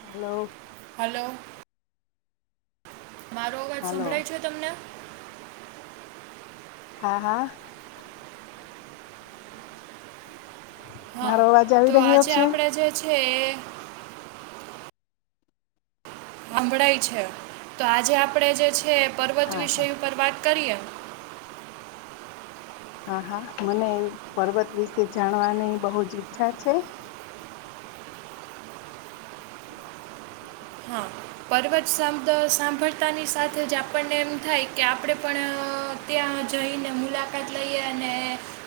હ. હલો. મારો અવાજ હલો સંભળાય છે તને? હા હા. હા મારો અવાજ તો આવી રહ્યો આજે છે આપણે જે છે એ. સાંભળાઈ છે તો આજે આપણે જે છે પર્વત હા વિષય ઉપર વાત કરીએ. હા હા મને પર્વત વિશે જાણવાની બહુ જ ઈચ્છા છે. હા [inaudible] પર્વત સા સાંભળતાની સાથેજ આપણને એમ થાય કે આપણે પણ. ત્યાં જઈને મુલાકાત લઈએ અને.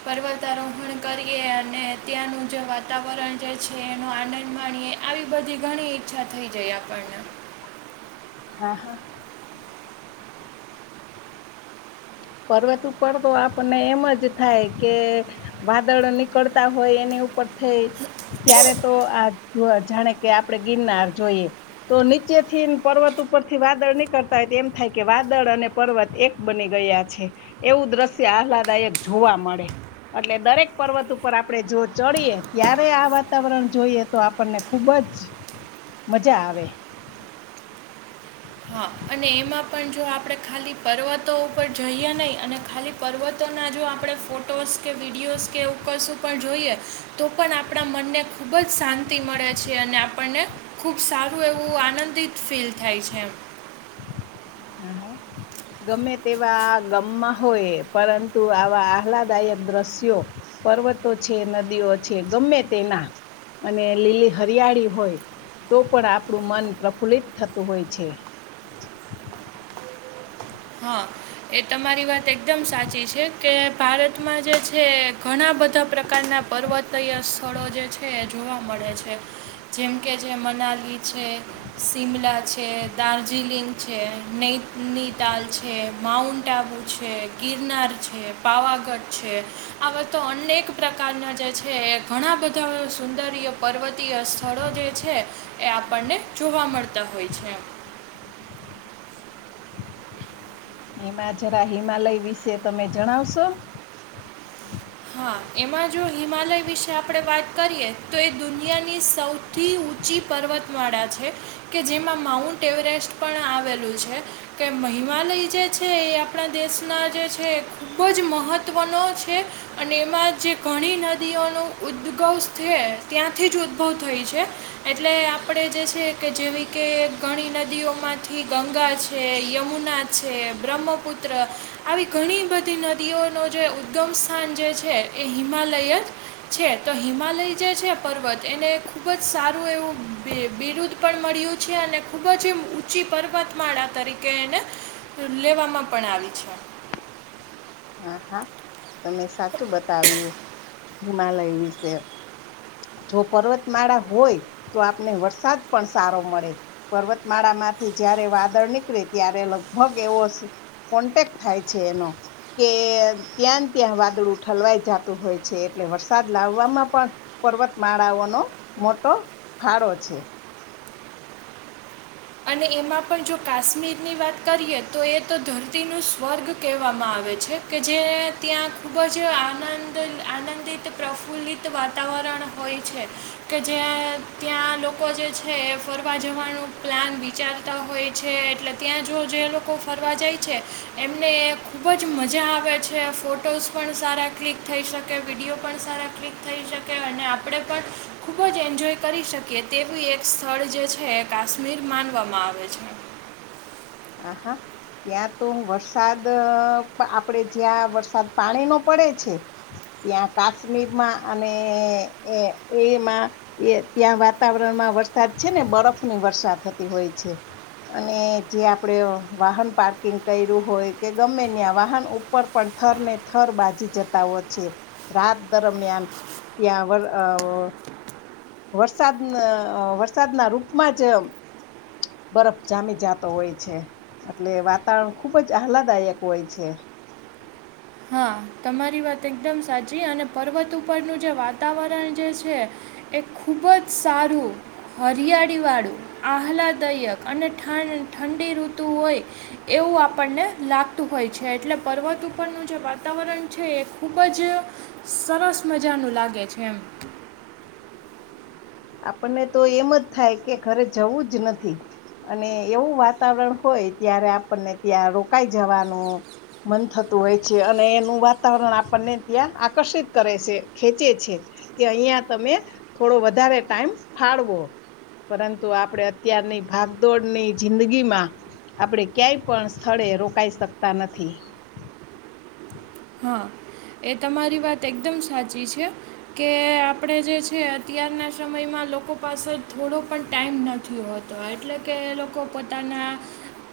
પર્વતારોહણ કરીએ અને ત્યાંનું જે વાતાવરણ જે છે એનો આનંદ માણીએ. આવી બધી ઘણી ઈચ્છા થઈ જાય આપણને. હા હા. પર્વત ઉપર તો આપણને એમ જ થાય કે. વાદળ નીકળતા હોય એની ઉપર થઈ. ત્યારે તો આ જાણે કે આપણેે ગિરનાર જોઈએ. તો નીચે થી પર્વત ઉપરથી વાદળ નીકળતા હોય એમ થાય કે વાદળ અને પર્વત એક બની ગયા હતા. એવું દ્રશ્ય આહલાદાયક જોવા મળે. એટલે દરેક પર્વત ઉપર આપણે જો ચડીએ ત્યારે આ વાતાવરણ જોઈએ તો આપણને ખુબજ. મજા આવે. હા અને એમાં પણ જો આપણે ખાલી પર્વતો ઉપર જઈએ નહીં અને ખાલી. પર્વતોના જો આપણે ફોટોસ કે વિડીયોઝ કે એવું કશું પણ જોઈએ. તો પણ આપણા મનને ખૂબજ શાંતિ મળે છે અને આપણને. ખૂબ સારું એવું આનંદિત ફીલ થાય છે. હમ્મ. ગમે તેવા ગમમાં હોય પરંતુ આવા આહલાદાયક દ્રશ્યો. પર્વતો છે નદીઓ છે ગમે તેના. અને લીલી હરિયાળી હોય તો પણ આપણું મન પ્રફુલ્લિત થતું હોય છે. હા એ તમારી વાત એકદમ સાચી છે કે ભારતમાં જે છે ઘણા બધા પ્રકારના પર્વત. તૈય સ્થળો જે છે એ જોવા મળે છે જેમ કે જે મનાલી છે. શિમલા છે દાર્જિલિંગ છે નૈનીતાલ છે. માઉન્ટ આબુ છે ગિરનાર છે પાવાગઢ છે. આ તો અનેક પ્રકારના જે છે ઘણા બધા સુંદર પર્વતીય. સ્થળો જે છે એ આપણને જોવા મળતા હોય છે. હમા જરા હિમાલય વિશે તમે જણાવશો. હા એમાં જો હિમાલય વિશે આપણે વાત કરીએ તો એ દુનિયાની સૌ. સૌથી ઊંચી પર્વતમાળા છે કે જેમાં માઉન્ટ એવરેસ્ટ પણ આવેલું છે. કે મહિમાલય જે છે એ આપણા દેશના જે છે ખૂબ જ મહત્ત્વનો છે. અને એમાં જે ઘણી નદીઓનો ઉદ્ગવ છે ત્યાંથી જ ઉદ્ભવ થાય છે. એટલે આપણે જે છે કે જેવી કે ઘણી નદીઓમાંથી ગંગા છે યમુના. છે બ્રહ્મપુત્ર આવી ઘણી બધી નદીઓનો જે ઉદગમ. થ જે છે એ હિમાલયત. છે તો હિમાલય જે છે પર્વત એને ખુબજ સારું એવું બિરુદ. પણ મળ્યું છે અને ખુબજ એ ઊંચી પર્વતમાળા તરીકે એને. લેવામાં પણ આવી છે. હા હા તમે સાચું બતાવ્યું હિમાલય વિશે. જો પર્વતમાળા હોય તો આપને વરસાદ પણ સારો મળે. પર્વતમાળા માંથી જયારે વાદળ નીકળે ત્યારે લગભગ એવો. કોન્ટેક્ટ થાય છે એનો. કે ત્યાં ત્યાં વાદળું ઠલવાઈ જતું હોય છે એટલે વરસાદ લાવવામાં પણ. પર્વતમાળાઓનોો મોટો ખાડો છે અને એમાં પણ જો કાશ્મીરની વાત કરીએ તો એ તો ધરતીનું સ્વર્ગ કહેવામાં આવે છે કે જે ત્યાં ખૂબ જ આનંદ આનંદિત પ્રફુલ્લિત વાતાવરણ હોય છે કે જ્યાં ત્યાં લોકો જે છે એ ફરવા જવાનું પ્લાન વિચારતા હોય છે એટલે ત્યાં જો જે લોકો ફરવા જાય છે એમને ખૂબ જ મજા આવે છે ફોટોઝ પણ સારા ક્લિક થઈ શકે વિડીયો પણ સારા ક્લિક થઈ શકે અને આપણે પણ ખુબ જ એન્જોય કરી શકીએ તેવું એક સ્થળ જે છે કાશ્મીર માનવામાં આવે છે આ હા ત્યાં તો વરસાદ આપડે જ્યાં વરસાદ પાણી નો પડે છે ત્યાં કાશ્મીરમાં અને એ એમાં એ ત્યાં વાતાવરણમાં વરસાદ છે ને બરફ ની વરષા થતી હોય છે અને જે આપણે વાહન પાર્કિંગ કર્યું હોય કે ગમે ત્યાં વાહન ઉપર પણ થરને થર બાજી જતા હોય છે રાત દરમિયાન ત્યાં વરસાદ વરસાદના રૂપમાં જ બરફ જામી જતો હોય છે એટલે વાતાવરણ ખુબ જ આહલાદાયક હોય છે હા તમારી વાત એકદમ સાચી અને પર્વત ઉપરનું જે વાતાવરણ જે છે એ ખૂબ જ સારું હરિયાળી વાળું આહલાદાયક અને ઠંડી ઋતુ હોય એવું આપણને લાગતું હોય છે એટલે પર્વત ઉપરનું જે વાતાવરણ છે એ ખૂબ જ સરસ મજાનું લાગે છે એમ આપણને તો એમ જ થાય કે ઘરે જવું જ નથી અને એવું વાતાવરણ હોય ત્યારે આપણને ત્યાં રોકાઈ જવાનું મન થતું હોય છે અને એનું વાતાવરણ આપડને ત્યાં આકર્ષિત કરે શે ખેંચે છે. કે અહિયા તમે થોડો વધારે ટાઈમ ફાળવો. પરંતુ આપડે અત્યારની ભાગદોડની જિંદગીમાં આપડે ક્યાંય પણ સ્થળે રોકાઈ શકતા નથી. હન, એ તમારી વાત એકદમ સાચી છે. કે આપણે જે છે અત્યારના સમયમાં લોકો પાસે થોડો પણ ટાઈમ નથી હોતો તો એટલે કે લોકો પોતાના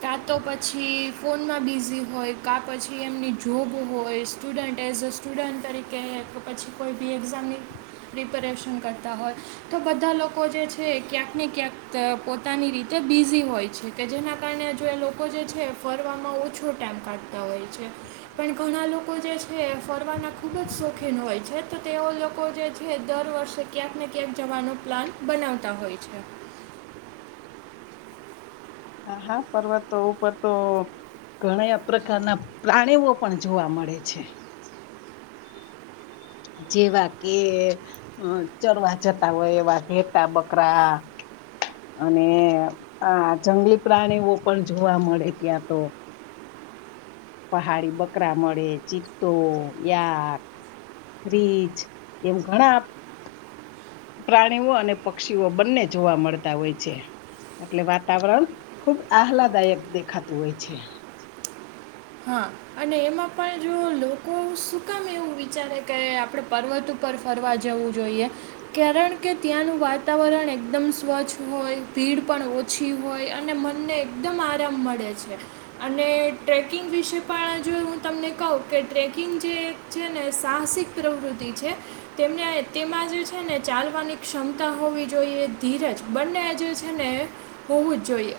કા તો પછી ફોનમાં બિઝી હોય કા પછી એમની જોબ હો કોઈ સ્ટુડન્ટ એઝ અ સ્ટુડન્ટ તરીકે એક પછી કોઈ બી એક્ઝામની પ્રિપરેશન કરતા હોત તો બધા લોકો જે છે ક્યાંક ને ક્યાંક પોતાની રીતે બિઝી હોય છે કે જેના કારણે જો એ લોકો જે છે ફરવામાં ઓછો ટાઈમ કાઢતા હોય છે પણ ઘણા લોકો જે છે, ફરવાના ખૂબ જ શોખીન હોય છે તો તેઓ લોકો જે છે દર વર્ષે ક્યાંક ને ક્યાંક જવાનો પ્લાન બનાવતા હોય છે. હા, હા પર્વતતો ઉપર તો ઘણાય પ્રકારના પ્રાણીઓ પણ જોવા મળે છે. જેવા કે હન, ચરવા જતા હોય એવા ઘેટા-બકરા અને આ જંગલી પ્રાણીઓ પણ જોવા મળે ત્યાં તો. પહાડી બકરા મળે, ચિત્તો, યાક રીછ એમ ઘણા આપ પ્રાણીઓ અને પક્ષીઓ બંને જોવા મળતા હોય છે. એટલે વાતાવરણ ખુબ આહલાદાયક દેખાતું હોય છે. હા, અને એમાં પણ જો લોકો શું કામ એવું વિચારે કે આપડે પર્વત ઉ પર ફરવા જવું જોઈએ. કારણ કે, ત્યાંનું વાતાવરણ એકદમ સ્વચ્છ હોય, ભીડ પણ ઓ ઓછી હોય અને મનને એકદમ આરામ મળે છે. અને ટ્રેક કિંગ વિશે પણ જો હું તમને કઉ કે, ટ્રેકિંગ જે છે ને સાહસિક પ્રવૃત્તિ છે. તેમને તેમાં જે છે ને ચાલવાની ક્ષમતા હોવી જોઈએ, ધીરજ બંને જે છે ને એ હોવું જ જોઈએ.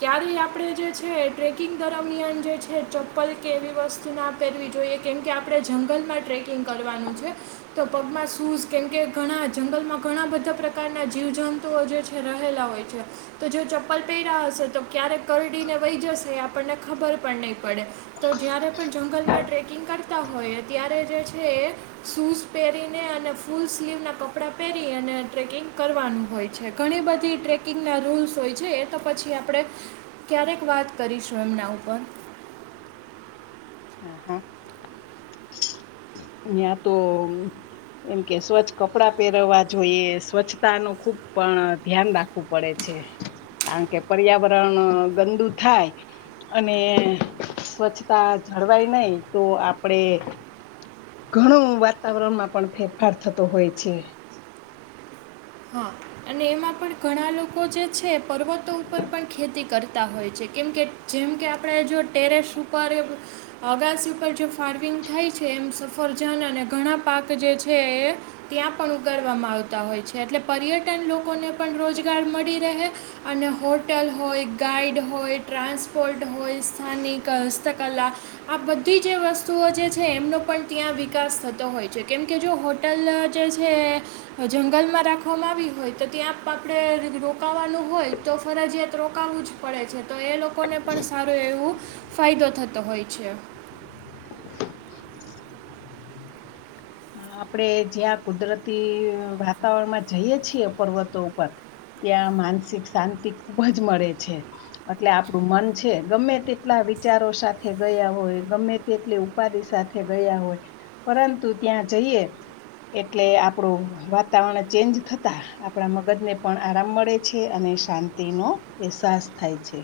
ક્યારે આપડે જે છે ટ્રેકિંગ દરમિયાન જે છે ચપ્પલ કે એવી વસ્તુ ના પેરવી જોઈએ કેમ કે આપડે જંગલમાં ટ્રેકિંગ કરવાનું છે તો પગમાં શૂઝ કેમ કે ઘણા જંગલમાં ઘણા બધા પ્રકારના જીવજંતુઓ જે છે એ રહેલા હોય છે તો જો ચપ્પલ પેયરા હશે તો ક્યારેક કરડીને વઈ જશે એ આપડને ખબર પણ નઈ પડે. તો જયારે પણ જંગલમાં ટ્રેકિંગ કર તા હોયે, ત્યારે જે છે એ શૂઝ પહેરીને અને ફૂલ સ્લીવના કપડા પહેરી અને ટ્રેકિંગ કરવાનું હોય છે. ઘણી બધી ટ્રેકિંગના રૂલ્સ હોય છે એ તો પછી આપડે ક્યારેક વાત કરીશું એમના ઉપર. અ હન. ન્યા તો એમ કે સ્વચ્છ કપડાં પહેરવા જોઈએ, સ્વચ્છતાનો ખુબ પણ ધ્યાન રાખ વુ પડે છે. કારણ કે, પર્યાવરણ ગંદુ થાય અને સ્વચ્છતા જળવાય નઈ તો આપડે ઘણું વાતાવરણમાં પણ ફેરફાર થતો હોય છે. હા. અને એમાં પણ ઘણા લોકો જે છે, પર્વતો ઉપર પણ ખેતી કરતા હોય છે કેમ કે જેમ કે આપડે જો ટેરેસ ઉપર અગાસ ઉપર જે ફાર્મિંગ થાય છે, એમ સફરજન અને ઘણા પાક જે છે એ ત્યાં પણ ઉગાડવામાં આવતા હોય છે, એટલે પર્યટન લોકોને પણ રોજગાર મળી રહે અને હોટલ હોય, ગાઈડ હોય, ટ્રાન્સપોર્ટ હોય, સ્થાનિક હસ્તકલા આ બધી જે વસ્તુઓ જે છે એમનો પણ ત્યાં વિકાસ થતો હોય છે કેમકે જો હો લ જે છે જંગલમાં રાખવામાં આવી હોય તો ત્યાં આપણે રોકાવાનું હોય તો ફરજીિયાત રોકાવું જ પડે છે તો એ લોકોને પણ સારું એવું ફાયદો થતો હોય છે. હન, આપડે જ્યાં કુદરતી વાતાવરણમાં જઈએ છીએ, પર્વતો ઉપર ત્યાં માનસિક શાંતિ ખુબ જ મળે છે. એટલે આપડુ મન છે ગમે તેટલા વિચારો સાથે ગયા હોય, ગમે તેટલી ઉપાધિ સાથે ગયા હોય, પરંતુ ત્યાં જઈએ એટલે આપડુ વાતાવરણ ચેન્જ થતાં આપડા મગજને પણ આરામ મળે છે અને શાંત તેનો અહેસાસ થાય છે.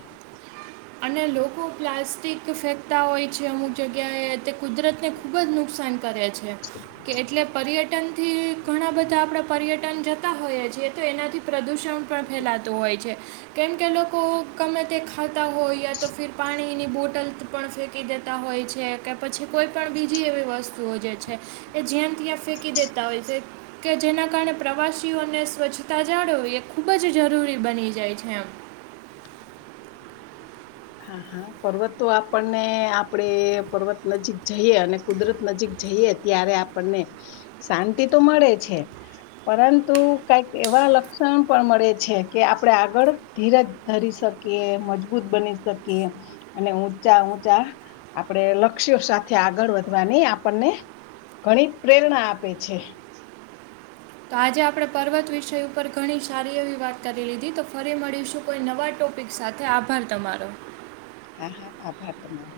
અને લોકો પ્લાસ્ટિક ફેંકતા હોય છે અમુક જગ્યાએ તે કુદરતને. ખૂબ જ નુકસાન કરે છે કે એટલે પર્યટ પર્યટનથી ઘણા બધા આપણા પર્યટન જતા હોઈએ છીએ તો એનાથી પ્રદૂષણ પણ ફેલાતું હોય છે કેમ કે લોકો ગમે તે ખાતા હોય તો ફીર પાણી ની બોટલ પણ ફેંકી દેતા હોય છે કે પછી કોઈ પણ બીજી એવી વસ્તુ જે છે એ જ્યામ ત્યાં ફેંકી દેતા હોય છે. કે જેના કારણે પ્રવાસીઓને સ્વચ્છતા જાળવવી એ ખૂબ જ જરૂરી બની જાય છે એમ. હા હા. પર્વતો આપણને આપડે પર્વત નજીક જઈએ અને કુદરત નજીક જઈએ ત્યારે આપ આપણને શાંતિ તો મળે છે. પરંતુ કઈક એવા લક્ષણ પણ મળે છે કે આપણેે આગળ ધીરજ ધરી શકીએ મજબૂત બની શકીએ અને ઊચા ઊંચા. આપણે લક્ષ્યો સાથે આગળ વધવાની આપણને ઘણી પ્રેરણા આપે છે. તો આજે આપણે પર્વત વિષય ઉપર ઘણી સારી એવી વાત કરી લીધી તો ફરી મળીશું કોઈ નવા ટોપ ટપિક સાથે આભાર તમારો. હા હા આભાર તમારો